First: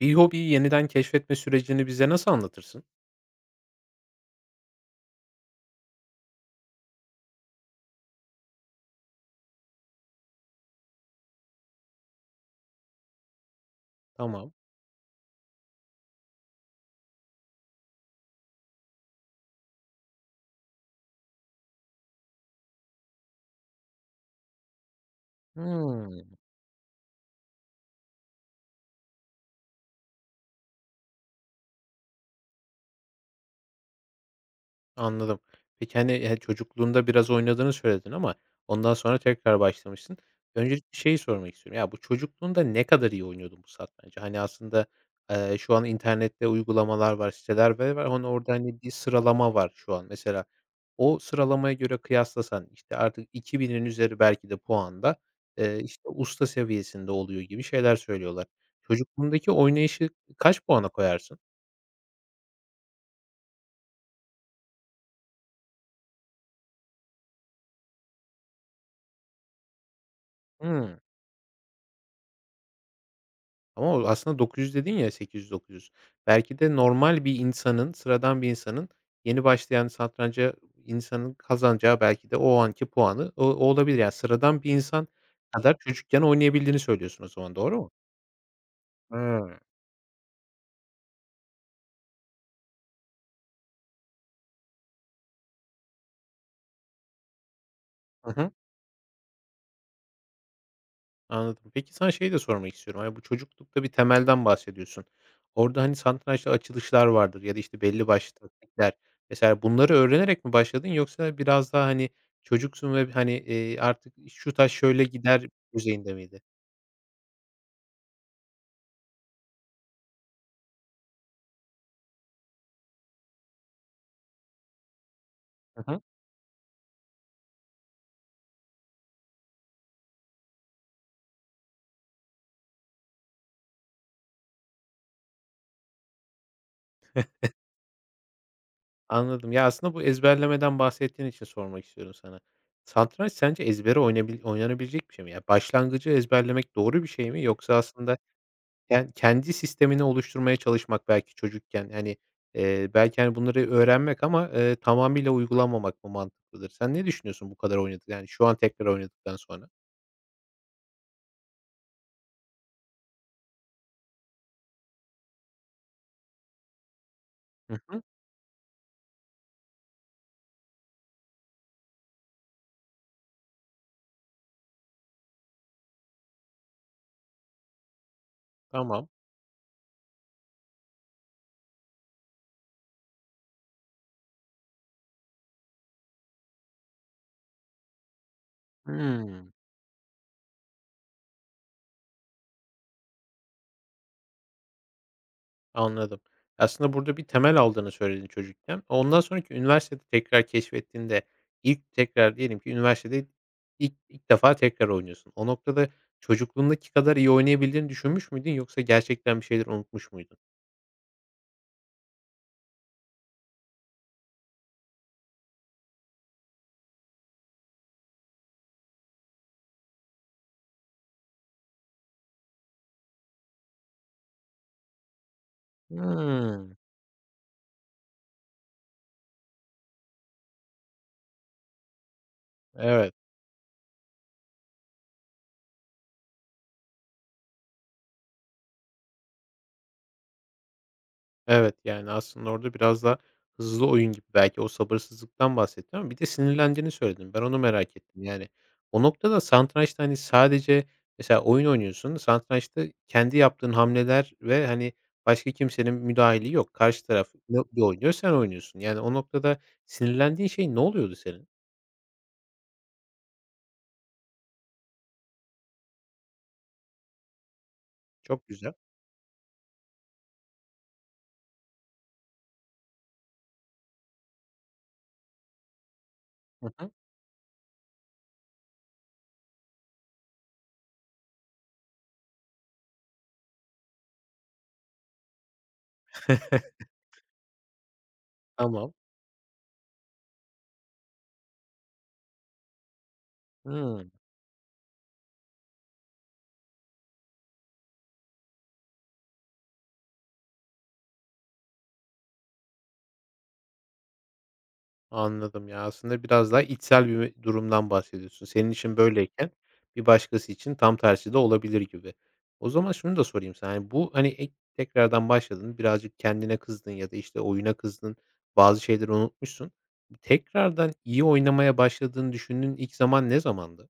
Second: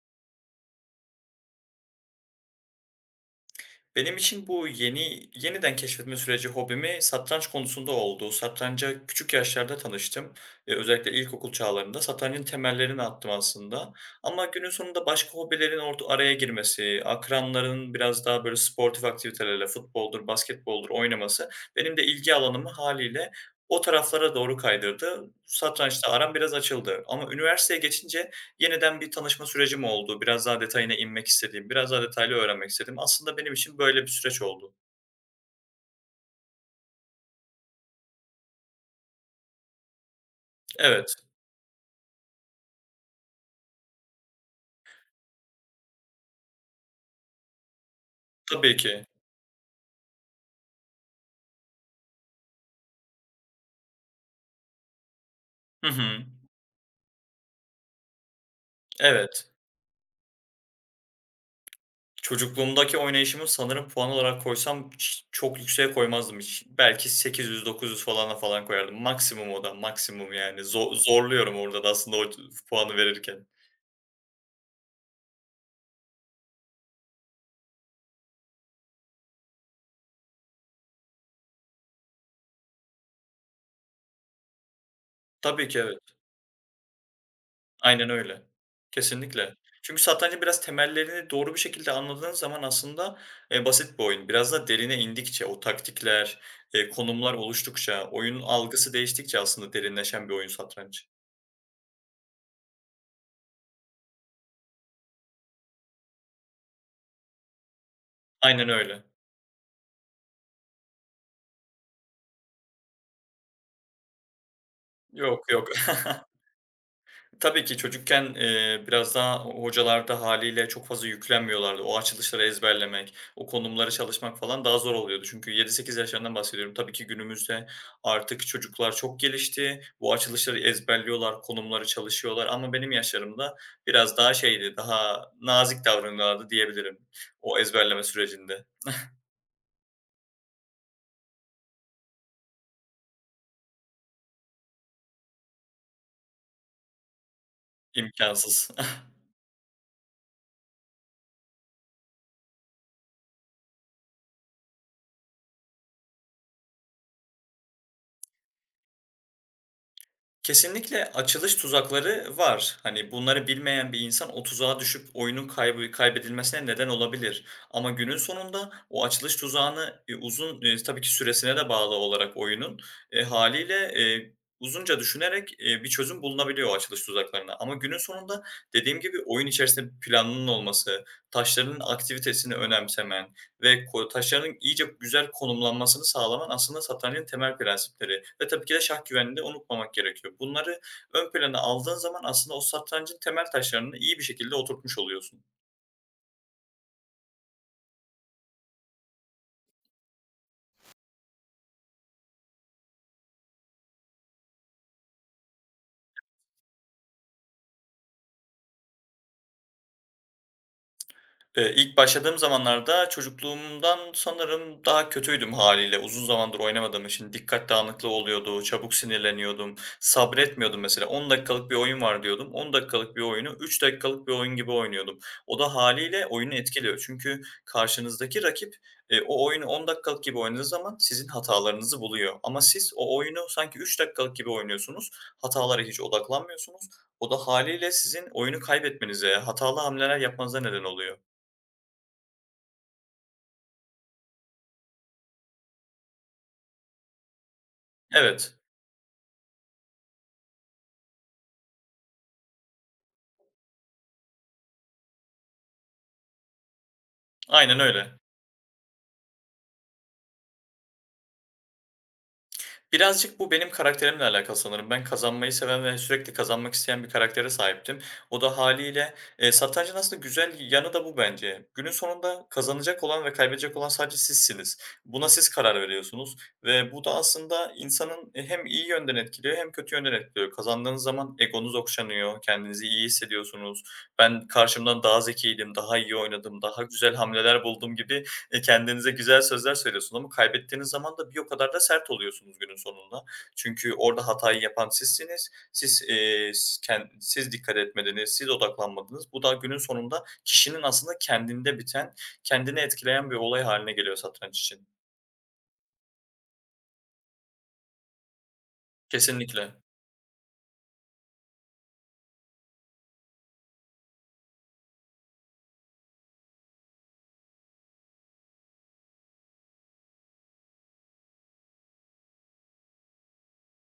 Bir hobiyi yeniden keşfetme sürecini bize nasıl anlatırsın? Benim için bu yeniden keşfetme süreci hobimi satranç konusunda oldu. Satranca küçük yaşlarda tanıştım. Özellikle ilkokul çağlarında satrancın temellerini attım aslında. Ama Tamam. günün sonunda başka hobilerin orta araya girmesi, akranların biraz daha böyle sportif aktivitelerle futboldur, basketboldur oynaması benim de ilgi alanımı haliyle o taraflara doğru kaydırdı. Hıı. Satrançta aram biraz açıldı. Ama üniversiteye geçince yeniden bir tanışma sürecim oldu. Biraz daha detayına inmek istediğim, biraz daha detaylı öğrenmek istediğim. Aslında benim için böyle bir süreç oldu. Anladım. Peki, hani, çocukluğunda biraz oynadığını söyledin ama ondan sonra tekrar başlamışsın. Öncelikle Evet, şeyi sormak istiyorum. Ya, bu çocukluğunda ne kadar iyi oynuyordun bu satrancı? Hani, aslında, şu an internette uygulamalar var, siteler ve var. Hani, orada, tabii hani, bir ki. sıralama var şu an. Mesela o sıralamaya göre kıyaslasan, işte, artık 2000'in üzeri belki de puanda, Hı işte, hı. usta seviyesinde oluyor gibi şeyler söylüyorlar. Evet. Çocukluğundaki oynayışı kaç puana koyarsın? Çocukluğumdaki oynayışımı sanırım puan olarak koysam çok yükseğe koymazdım hiç. Belki 800-900 falana falan koyardım. Maksimum o da, maksimum yani. Zo Hmm. zorluyorum orada da aslında o puanı verirken. Ama o aslında 900 dedin ya, 800-900. Belki de normal bir insanın, sıradan bir insanın, yeni başlayan satranca insanın kazanacağı belki de o anki puanı o olabilir. Yani sıradan bir insan Tabii kadar ki evet. çocukken oynayabildiğini söylüyorsun o zaman, doğru mu? Aynen öyle. Kesinlikle. Hıı. Çünkü satrancın biraz temellerini doğru bir şekilde anladığın zaman aslında, basit bir oyun. Biraz da derine indikçe, o taktikler, konumlar oluştukça, Hı oyunun hı. algısı değiştikçe aslında derinleşen bir oyun satranç. Anladım. Peki sana şeyi de sormak istiyorum. Hani bu çocuklukta bir temelden bahsediyorsun. Orada, hani, satrançta açılışlar vardır ya da, işte, belli başlı Aynen taktikler. öyle. Mesela bunları öğrenerek mi başladın yoksa biraz daha, hani, çocuksun ve, hani, artık şu taş şöyle Yok, gider yok. düzeyinde miydi? Tabii ki çocukken, biraz daha hocalar da hâliyle çok fazla yüklenmiyorlardı. O açılışları ezberlemek, o konumları çalışmak falan daha zor oluyordu. Çünkü yedi Hı sekiz hı. yaşlarından bahsediyorum. Tabii ki günümüzde artık çocuklar çok gelişti. Bu açılışları ezberliyorlar, konumları çalışıyorlar ama benim yaşlarımda biraz daha şeydi, daha nazik davranıyorlardı diyebilirim o ezberleme sürecinde. Anladım. Ya, aslında bu ezberlemeden bahsettiğin için sormak istiyorum sana. Satranç sence ezbere oynanabilecek bir şey mi? Ya, başlangıcı ezberlemek doğru bir şey mi yoksa aslında. İmkânsız. Yani, kendi sistemini oluşturmaya çalışmak belki çocukken, hani, belki, hani, bunları öğrenmek ama, tamamıyla uygulamamak mı mantıklıdır? Sen ne düşünüyorsun bu kadar oynadık, yani şu an tekrar oynadıktan sonra? Kesinlikle açılış tuzakları var. Hani, bunları bilmeyen bir insan o tuzağa düşüp oyunun kaybedilmesine neden olabilir Hı ama hı. günün sonunda o açılış tuzağını, uzun, tabii ki süresine de bağlı olarak oyunun, hâliyle, uzunca düşünerek, bir çözüm bulunabiliyor o açılış tuzaklarına ama günün sonunda dediğim Tamam. gibi oyun içerisinde planının olması, taşların aktivitesini önemsemen, ve taşların iyice güzel konumlanmasını sağlaman aslında satrancın temel prensipleri ve tabii ki de şah güvenliğini de Hımm, unutmamak gerekiyor. Bunları ön plana aldığın zaman aslında o satrancın temel taşlarını iyi bir şekilde oturtmuş oluyorsun. anladım. Aslında burada bir temel aldığını söyledin çocukken. Ondan sonraki üniversitede tekrar keşfettiğinde ilk tekrar diyelim ki üniversitede ilk defa tekrar oynuyorsun. O noktada çocukluğundaki kadar iyi oynayabildiğini düşünmüş müydün yoksa gerçekten bir şeyler unutmuş muydun? İlk başladığım zamanlarda çocukluğumdan sanırım daha kötüydüm hâliyle. Uzun zamandır oynamadığım için dikkat dağınıklığı oluyordu, çabuk sinirleniyordum, sabretmiyordum mesela. 10 dakikalık bir oyun var diyordum. 10 dakikalık bir oyunu 3 dakikalık bir oyun gibi oynuyordum. O da hâliyle oyunu Hımm, etkiliyor. Çünkü karşınızdaki rakip, o oyunu 10 dakikalık gibi oynadığı zaman sizin hatalarınızı buluyor. Ama siz evet. o oyunu sanki 3 dakikalık gibi oynuyorsunuz, hatalara hiç odaklanmıyorsunuz. O da hâliyle sizin oyunu kaybetmenize, hatalı hamleler yapmanıza neden oluyor. Evet, yani, aslında orada biraz da hızlı oyun gibi belki o sabırsızlıktan bahsettim ama bir de sinirlendiğini söyledin. Ben onu merak ettim. Yani, Evet, o noktada satrançta, hani, sadece mesela oyun oynuyorsun, satrançta kendi yaptığın hamleler ve, hani, başka kimsenin müdahili yok. Karşı taraf ne aynen ne oynuyor, öyle. sen oynuyorsun. Yani, o noktada sinirlendiğin şey ne oluyordu senin? Birazcık bu benim karakterimle alakalı sanırım. Ben kazanmayı seven ve sürekli kazanmak isteyen bir karaktere sahiptim. O Çok da güzel. haliyle satrancın aslında güzel yanı da bu bence. Günün sonunda kazanacak olan ve kaybedecek olan sadece sizsiniz. Buna siz karar veriyorsunuz Hı hı. ve bu da aslında insanın hem iyi yönden etkiliyor hem kötü yönden etkiliyor. Kazandığınız zaman egonuz okşanıyor, kendinizi iyi hissediyorsunuz. Ben karşımdan daha zekiydim, daha iyi oynadım, daha güzel hamleler buldum gibi. E, Tamam. kendinize güzel sözler söylüyorsunuz ama kaybettiğiniz zaman da bir o kadar da sert oluyorsunuz günün sonunda. Çünkü Hıı. orada hatayı yapan sizsiniz. Siz, s ken siz dikkat etmediniz, siz odaklanmadınız. Bu da günün sonunda kişinin aslında kendinde biten, kendini etkileyen bir olay haline geliyor satranç için. Anladım ya, aslında biraz daha içsel bir durumdan bahsediyorsun. Senin için böyleyken Kesinlikle. bir başkası için tam tersi de olabilir gibi. O zaman şunu da sorayım sana. Yani bu, hani, tekrardan başladın, birazcık kendine kızdın ya da, işte, oyuna kızdın, bazı şeyleri unutmuşsun. Tekrardan iyi oynamaya başladığını düşündüğün ilk zaman ne zamandı?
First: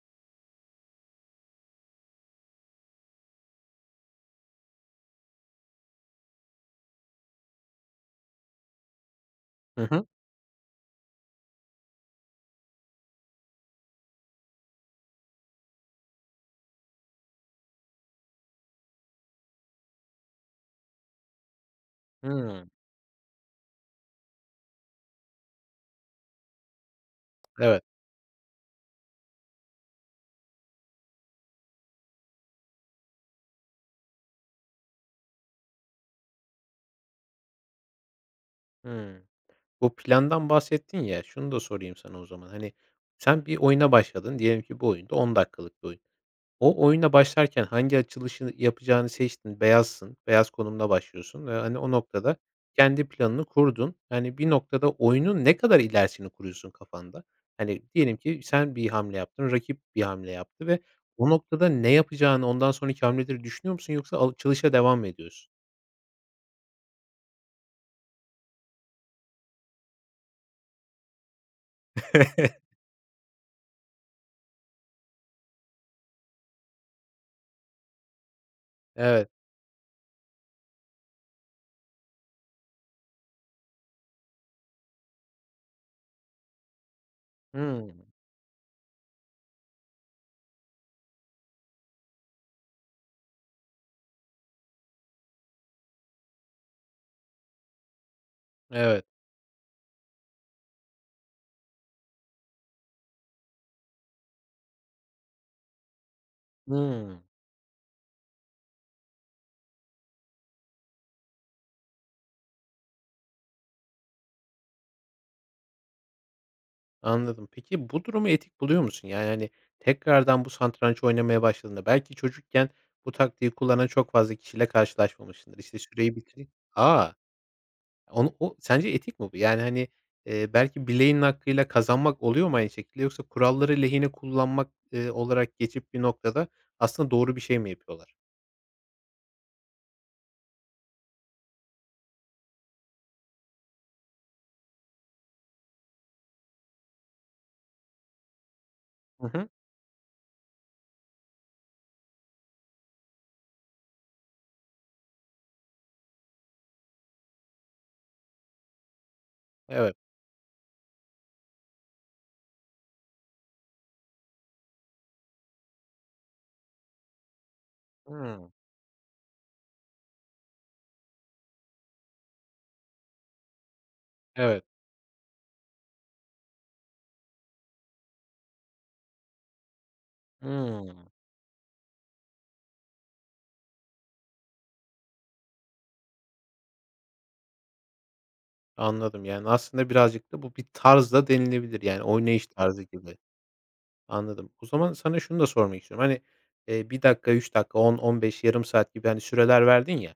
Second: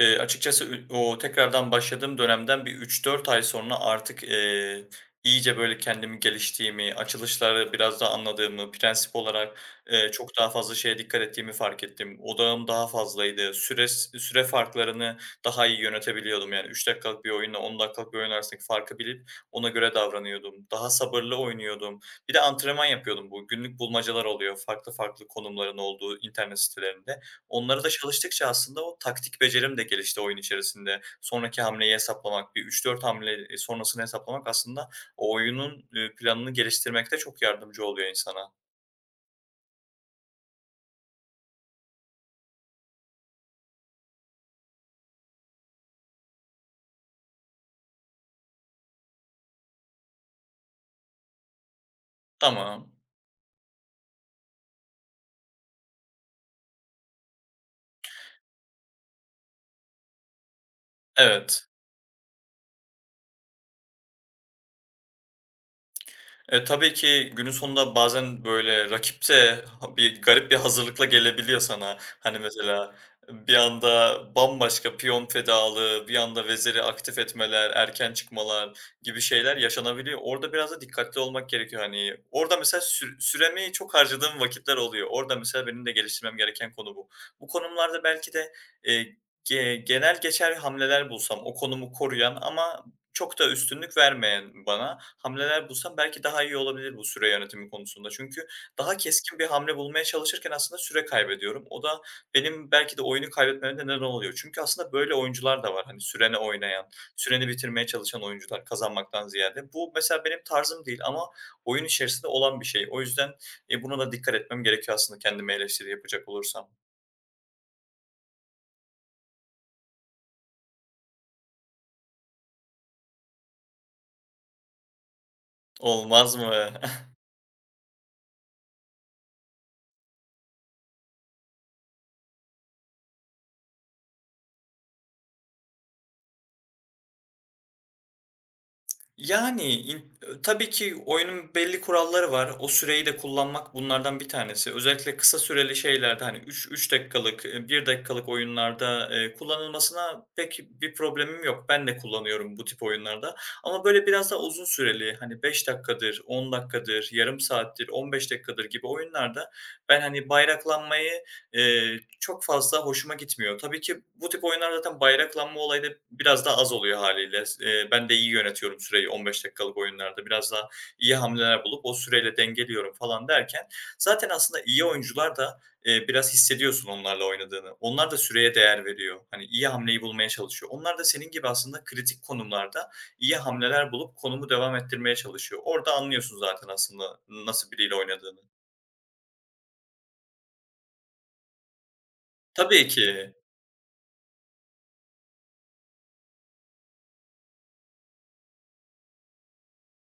Açıkçası o tekrardan başladığım dönemden bir üç dört ay sonra artık, iyice böyle kendimi geliştiğimi, açılışları biraz daha anladığımı, prensip olarak, Hı hı. Çok daha fazla şeye dikkat ettiğimi fark ettim. Odağım daha fazlaydı. Süre farklarını daha iyi yönetebiliyordum. Yani 3 dakikalık bir oyunla 10 dakikalık bir oyun arasındaki farkı bilip ona göre davranıyordum. Daha sabırlı oynuyordum. Bir de Hımm. antrenman yapıyordum. Bu günlük bulmacalar oluyor farklı farklı konumların olduğu internet sitelerinde. Evet. Onları da çalıştıkça aslında o taktik becerim de gelişti oyun içerisinde. Sonraki hamleyi hesaplamak, bir üç dört hamle, sonrasını hesaplamak aslında o oyunun, planını geliştirmekte çok yardımcı oluyor insana. Hımm. Bu plandan bahsettin ya, şunu da sorayım sana o zaman. Hani, sen bir oyuna başladın, diyelim ki bu oyun da 10 dakikalık bir oyun. O oyuna başlarken hangi açılışı yapacağını seçtin, beyazsın, beyaz konumla başlıyorsun ve, hani, o noktada Tamam. kendi planını kurdun. Yani, bir noktada oyunun ne kadar ilerisini kuruyorsun kafanda? Hani, diyelim ki sen bir hamle yaptın, rakip bir hamle yaptı ve o noktada Evet. ne yapacağını, ondan sonraki hamleleri düşünüyor musun yoksa açılışa devam mı ediyorsun? Tabii ki günün sonunda bazen, böyle, rakip de ha bir garip bir hazırlıkla gelebiliyor sana. Hani, mesela bir anda bambaşka piyon fedalığı, bir anda veziri aktif etmeler, erken çıkmalar gibi Evet. şeyler yaşanabiliyor. Orada biraz da dikkatli olmak gerekiyor, hani. Orada mesela süremi çok harcadığım vakitler oluyor. Orada mesela benim de geliştirmem gereken konu bu. Bu konumlarda Hımm. belki de, eee, ge genel geçer hamleler bulsam, o konumu koruyan ama çok da üstünlük vermeyen bana hamleler bulsam belki daha iyi olabilir bu süre yönetimi konusunda. Çünkü daha Evet. keskin bir hamle bulmaya çalışırken aslında süre kaybediyorum. O da benim belki de oyunu kaybetmeme neden oluyor. Çünkü aslında böyle oyuncular da var. Hani sürene oynayan, Hımm. süreni bitirmeye çalışan oyuncular kazanmaktan ziyade. Bu mesela benim tarzım değil ama oyun içerisinde olan bir şey. O yüzden buna da dikkat etmem gerekiyor aslında kendime eleştiri yapacak olursam. Anladım. Peki bu durumu etik buluyor musun? Yani, hani, tekrardan bu satranç oynamaya başladığında belki çocukken bu taktiği kullanan çok fazla kişiyle karşılaşmamışsındır. İşte, süreyi Olmaz bitir. mı? Aa. O sence etik mi bu? Yani, hani, belki bileğin hakkıyla kazanmak oluyor mu aynı şekilde yoksa kuralları lehine kullanmak, olarak geçip bir noktada aslında doğru bir şey mi yapıyorlar? Yani, tabii ki oyunun belli kuralları var. O süreyi de kullanmak bunlardan bir tanesi. Özellikle kısa süreli şeylerde, hani, üç dakikalık, 1 dakikalık oyunlarda, Hı hı. kullanılmasına pek bir problemim yok. Ben de kullanıyorum bu tip oyunlarda ama böyle biraz daha uzun süreli, hani, 5 dakikadır, 10 dakikadır, yarım saattir, 15 dakikadır gibi oyunlarda Evet. ben, hani, bayraklanmayı, çok fazla hoşuma gitmiyor. Tabii ki bu tip oyunlar zaten bayraklanma olayı da biraz daha az oluyor hâliyle. S Ben de iyi Hımm. yönetiyorum süreyi 15 dakikalık oyunlarda. Biraz daha iyi hamleler bulup o süreyle dengeliyorum falan derken zaten aslında Evet. iyi oyuncular da, biraz hissediyorsun onlarla oynadığını. Onlar da süreye değer veriyor. Hani, iyi hamleyi bulmaya çalışıyor. Onlar da Hımm. senin gibi aslında kritik konumlarda iyi hamleler bulup konumu devam ettirmeye çalışıyor. Orada anlıyorsun zaten aslında nasıl biriyle oynadığını. Anladım. Yani, aslında birazcık da bu bir tarz da denilebilir. Yani, oynayış tarzı Tabii gibi. ki. Anladım. O zaman sana şunu da sormak istiyorum. Hani, 1 dakika, 3 dakika, 10, 15, yarım saat gibi, hani, süreler verdin ya.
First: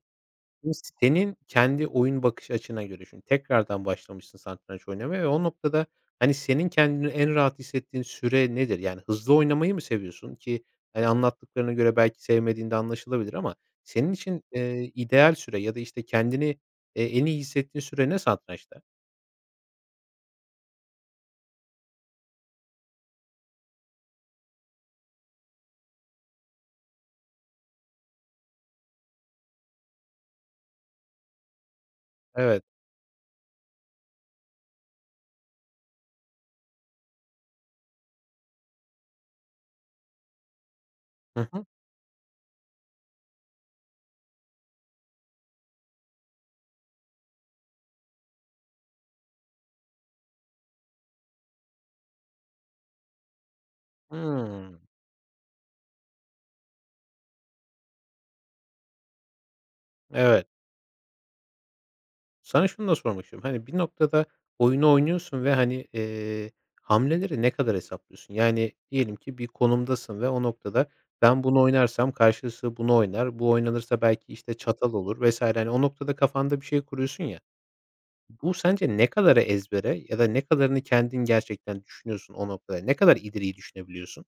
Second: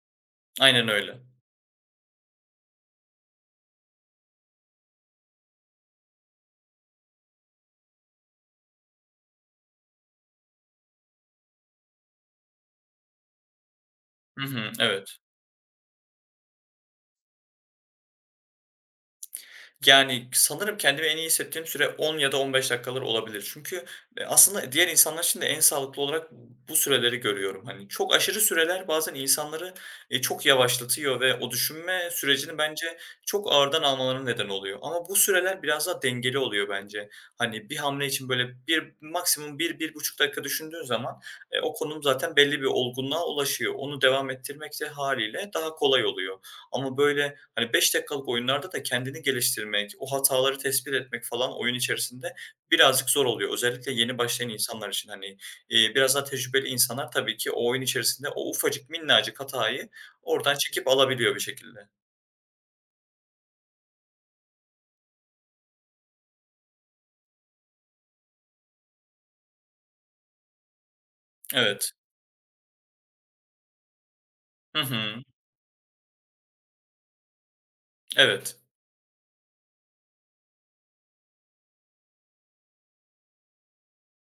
Şimdi Aynen öyle. senin kendi oyun bakış açına göre şimdi tekrardan başlamışsın satranç oynamaya ve o noktada, hani, senin kendini en rahat hissettiğin süre nedir? Yani hızlı oynamayı mı seviyorsun ki, hani, anlattıklarına göre belki sevmediğinde anlaşılabilir ama senin için, Hı hı. Evet. ideal süre ya da, işte, kendini, en iyi hissettiğin süre ne satrançta? Yani, sanırım kendimi en iyi hissettiğim süre 10 ya da 15 dakikalar olabilir. Çünkü, aslında diğer insanlar için de en sağlıklı olarak bu süreleri görüyorum. Hani, çok aşırı süreler bazen insanları, çok yavaşlatıyor ve o düşünme sürecini Evet. bence çok ağırdan almalarına neden oluyor. Ama bu süreler biraz daha dengeli oluyor bence. Hani, bir hamle için böyle bir maksimum bir buçuk dakika düşündüğün zaman, Hı hı. o konum zaten belli bir olgunluğa ulaşıyor. Onu devam ettirmek de hâliyle daha kolay oluyor. Ama böyle, hani, 5 dakikalık oyunlarda da kendini geliştirmek, o hataları tespit etmek falan oyun içerisinde birazcık zor oluyor. Özellikle yeni başlayan Hımm. insanlar için hani, biraz daha tecrübeli insanlar tabii ki o oyun içerisinde o ufacık minnacık hatayı Evet. oradan çekip alabiliyor bir şekilde. Sana şunu da sormak istiyorum. Hani bir noktada oyunu oynuyorsun ve, hani, hamleleri ne kadar hesaplıyorsun? Yani diyelim ki bir konumdasın ve o noktada ben bunu Evet. oynarsam karşısı bunu oynar, bu oynanırsa belki, işte, Hı çatal olur hı. vesaire. Hani, o noktada kafanda bir şey kuruyorsun ya. Bu Evet. sence ne kadarı ezbere ya da ne kadarını kendin gerçekten düşünüyorsun o noktada? Ne kadar ileri düşünebiliyorsun?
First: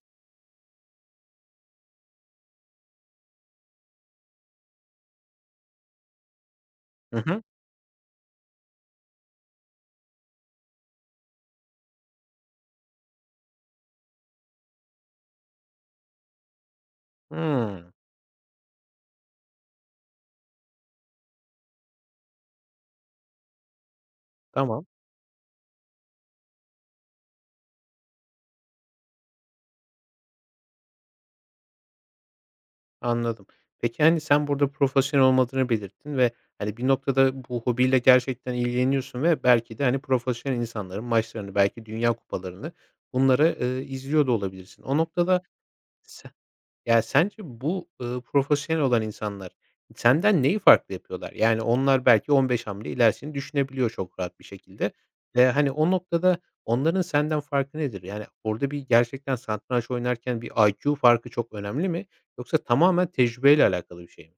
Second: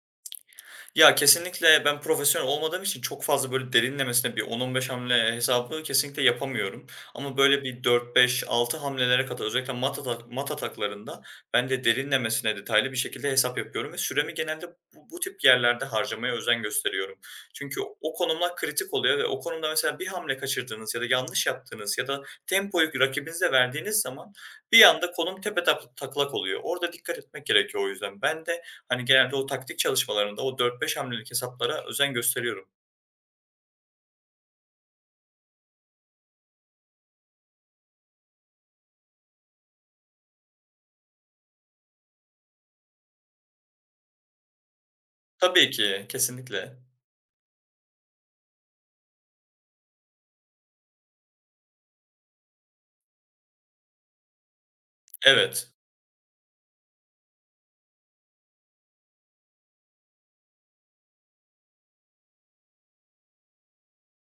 Ya, kesinlikle ben profesyonel olmadığım için çok fazla, böyle, derinlemesine bir 10-15 hamle hesabı kesinlikle yapamıyorum. Hı Ama, hı. böyle, bir 4-5-6 hamlelere kadar özellikle mat ataklarında ben de derinlemesine detaylı bir şekilde hesap yapıyorum ve süremi genelde bu tip yerlerde harcamaya özen gösteriyorum. Çünkü Hımm. o konumlar kritik oluyor ve o konumda mesela bir hamle kaçırdığınız ya da yanlış yaptığınız ya da tempoyu rakibinize verdiğiniz zaman bir Tamam. anda konum tepe taklak oluyor. Orada dikkat etmek gerekiyor o yüzden. Ben de hani, genelde o taktik çalışmalarında o dört beş hamlelik hesaplara özen gösteriyorum. Anladım. Peki, hani, sen burada profesyonel olmadığını belirttin ve, hani, bir noktada bu hobiyle gerçekten ilgileniyorsun ve belki de, hani, profesyonel insanların maçlarını, belki dünya kupalarını bunları, izliyor da olabilirsin. O noktada Tabii ki, kesinlikle. ya, sence bu, profesyonel olan insanlar senden neyi farklı yapıyorlar? Yani onlar belki 15 hamle ilerisini düşünebiliyor çok rahat bir şekilde. Hani, Evet. o noktada onların senden farkı nedir? Yani orada bir gerçekten satranç oynarken bir IQ farkı çok önemli mi yoksa tamamen tecrübeyle alakalı bir şey mi?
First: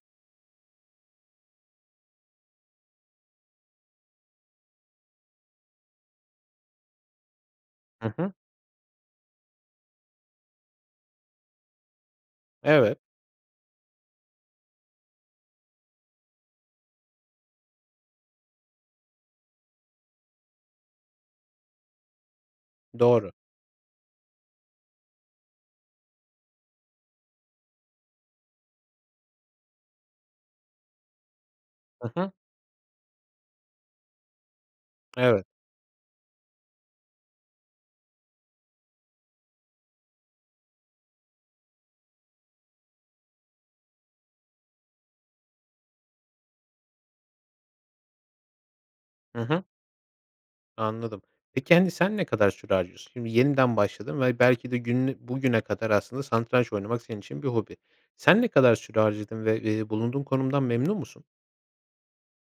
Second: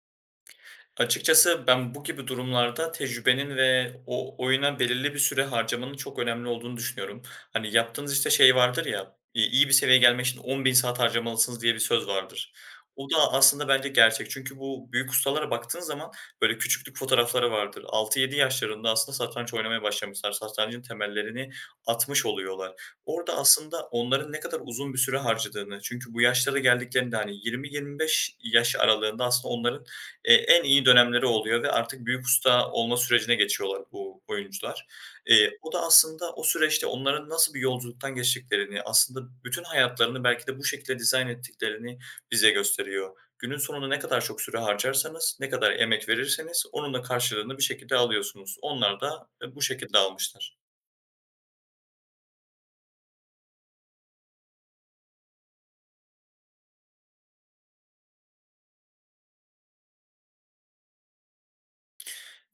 Açıkçası ben bu gibi durumlarda tecrübenin ve o oyuna belirli bir süre harcamanın çok önemli olduğunu düşünüyorum. Hani Hı yaptığınız işte hı. şey vardır ya, iyi bir seviyeye gelmek için 10.000 saat harcamalısınız diye bir söz vardır. Evet, O da aslında bence gerçek. Çünkü bu büyük ustalara baktığın zaman böyle küçüklük fotoğrafları vardır. Altı yedi yaşlarında aslında satranç oynamaya başlamışlar. Satrancın temellerini atmış oluyorlar. doğru. Orada aslında onların ne kadar uzun bir süre harcadığını, çünkü bu yaşlara geldiklerinde hani 20-25 yaş aralığında aslında onların en iyi dönemleri oluyor ve artık Hı büyük hı. usta olma sürecine geçiyorlar bu oyuncular. Evet. O da aslında o süreçte onların nasıl bir yolculuktan geçtiklerini, aslında bütün hayatlarını belki de bu şekilde dizayn ettiklerini bize gösteriyor. Günün sonunda ne kadar çok süre harcarsanız, ne kadar emek verirseniz onun da karşılığını bir şekilde alıyorsunuz. Onlar da, Hı bu hı. şekilde almışlar. Anladım. Peki, hani, sen ne kadar süre harcıyorsun? Şimdi yeniden başladın ve belki de günü bugüne kadar aslında satranç oynamak senin için bir hobi. Sen ne kadar süre harcadın ve, bulunduğun konumdan memnun musun?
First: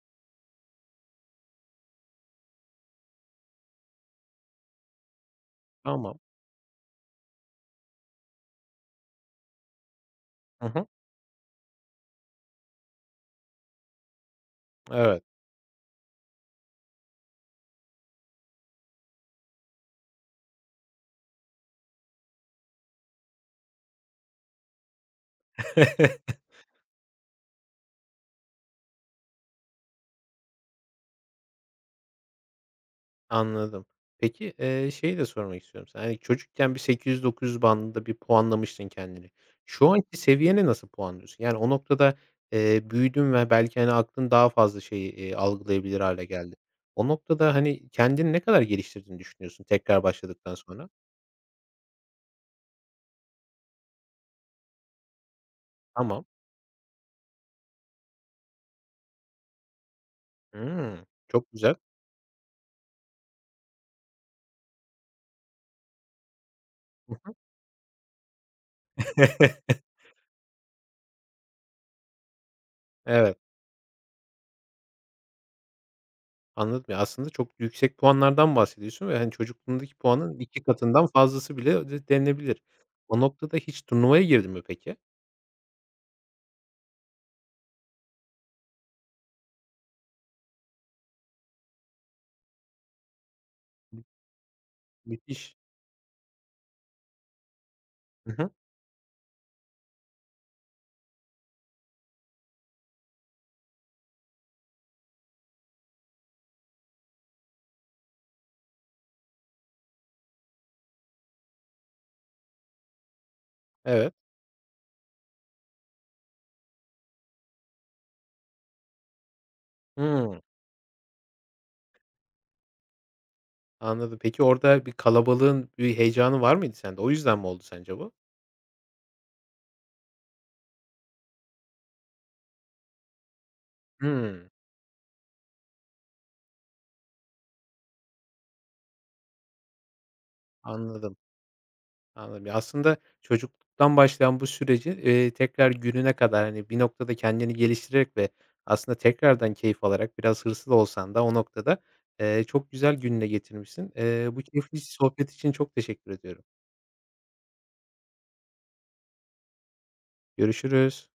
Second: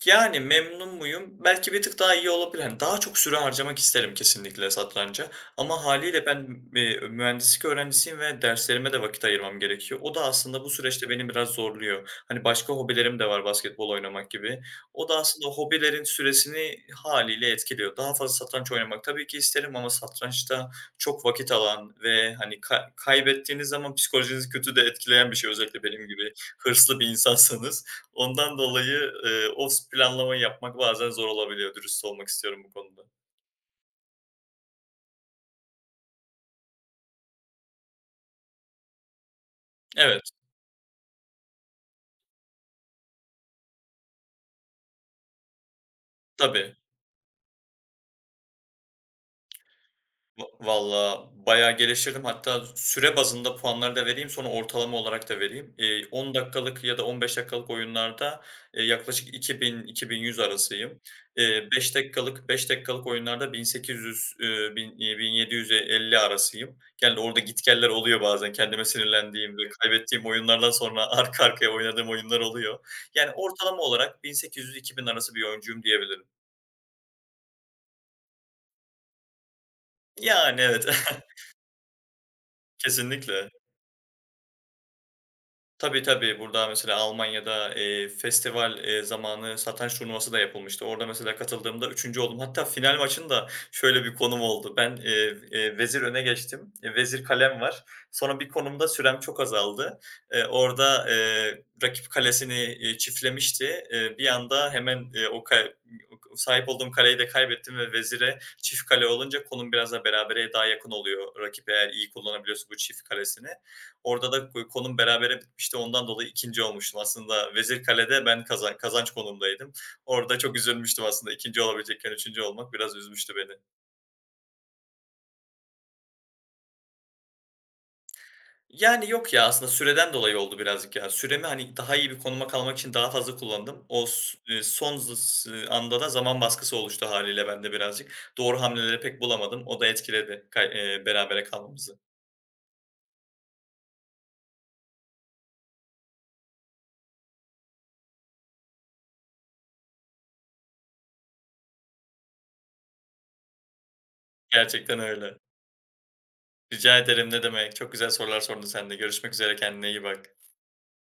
Yani, memnun muyum? Belki bir tık daha iyi olabilir. Hani, daha çok süre harcamak isterim kesinlikle satranca ama Tamam. haliyle ben, mühendislik öğrencisiyim ve derslerime de vakit ayırmam gerekiyor. O da aslında Hı bu hı. süreçte beni biraz zorluyor. Hani, başka hobilerim de var basketbol oynamak gibi. O da Evet. aslında hobilerin süresini haliyle etkiliyor. Daha fazla satranç oynamak tabii ki isterim ama satrançta çok vakit alan ve, hani, kaybettiğiniz zaman psikolojinizi kötü de etkileyen bir şey özellikle benim gibi hırslı bir insansanız. Ondan dolayı, o planlamayı yapmak bazen zor olabiliyor, dürüst olmak istiyorum bu konuda. Anladım. Peki, şeyi de sormak istiyorum sana. Hani, çocukken bir 800-900 bandında bir puanlamıştın kendini. Şu anki Evet, seviyene nasıl puanlıyorsun? Yani, o noktada, büyüdün ve belki, hani, aklın daha fazla şeyi, algılayabilir hale geldi. tabii. O noktada, hani, kendini ne kadar geliştirdiğini düşünüyorsun tekrar Va başladıktan sonra? valla bayağı geliştirdim. Hatta süre bazında puanları da vereyim, sonra ortalama olarak da vereyim. Tamam. 10 dakikalık ya da 15 dakikalık oyunlarda, yaklaşık 2000-2100 arasıyım. Hımm. Çok güzel. 5 dakikalık 5 dakikalık oyunlarda 1800, bin 1750 arasıyım. Genelde orada git geller oluyor bazen. Kendime sinirlendiğim ve kaybettiğim oyunlardan sonra arka arkaya oynadığım oyunlar oluyor. Yani Evet. ortalama olarak 1800-2000 arası bir oyuncuyum diyebilirim. Anladım. Ya, aslında çok yüksek puanlardan bahsediyorsun ve, hani, çocukluğundaki puanın Yani 2 evet. katından fazlası bile de denilebilir. O Kesinlikle. noktada hiç turnuvaya girdin mi peki? Tabii, tabii. Burada mesela Almanya'da festival zamanı satranç turnuvası da yapılmıştı. Orada mesela katıldığımda üçüncü oldum. Hatta final maçında Mü şöyle bir konum oldu. Ben, eee, müthiş. eee, vezir öne geçtim. Vezir kalem var. Hı Sonra bir hı. konumda sürem çok azaldı. Orada rakip kalesini çiftlemişti. Bir anda hemen, o ka sahip olduğum kaleyi de kaybettim ve vezire çift kale olunca konum biraz da berabere daha yakın oluyor rakip eğer iyi kullanabiliyorsa bu çift kalesini. Evet. Orada da konum berabere bitmişti. Ondan dolayı ikinci olmuştum. Aslında Vezirkale'de ben kazanç konumdaydım. Orada Hımm. çok üzülmüştüm aslında 2'nci olabilecekken üçüncü olmak biraz üzmüştü beni. Anladım. Peki orada bir kalabalığın bir heyecanı var mıydı sende? O yüzden mi oldu sence bu? Yani yok ya, aslında süreden dolayı oldu birazcık ya. Süremi, hani, daha iyi bir konuma kalmak için daha fazla kullandım. O s Hımm. Son z s anda da zaman baskısı oluştu haliyle bende birazcık. Doğru hamleleri pek bulamadım. O da etkiledi kay Anladım. berabere kalmamızı. Anladım. Ya, aslında çocukluktan başlayan bu süreci, tekrar gününe kadar, hani, bir noktada kendini geliştirerek ve aslında tekrardan keyif alarak biraz hırslı da olsan da o noktada, çok güzel gününe getirmişsin. Bu keyifli Gerçekten sohbet öyle. için çok teşekkür ediyorum. Rica ederim, ne demek. Çok güzel sorular sordun sen de. Görüşmek üzere, kendine iyi bak. Görüşürüz.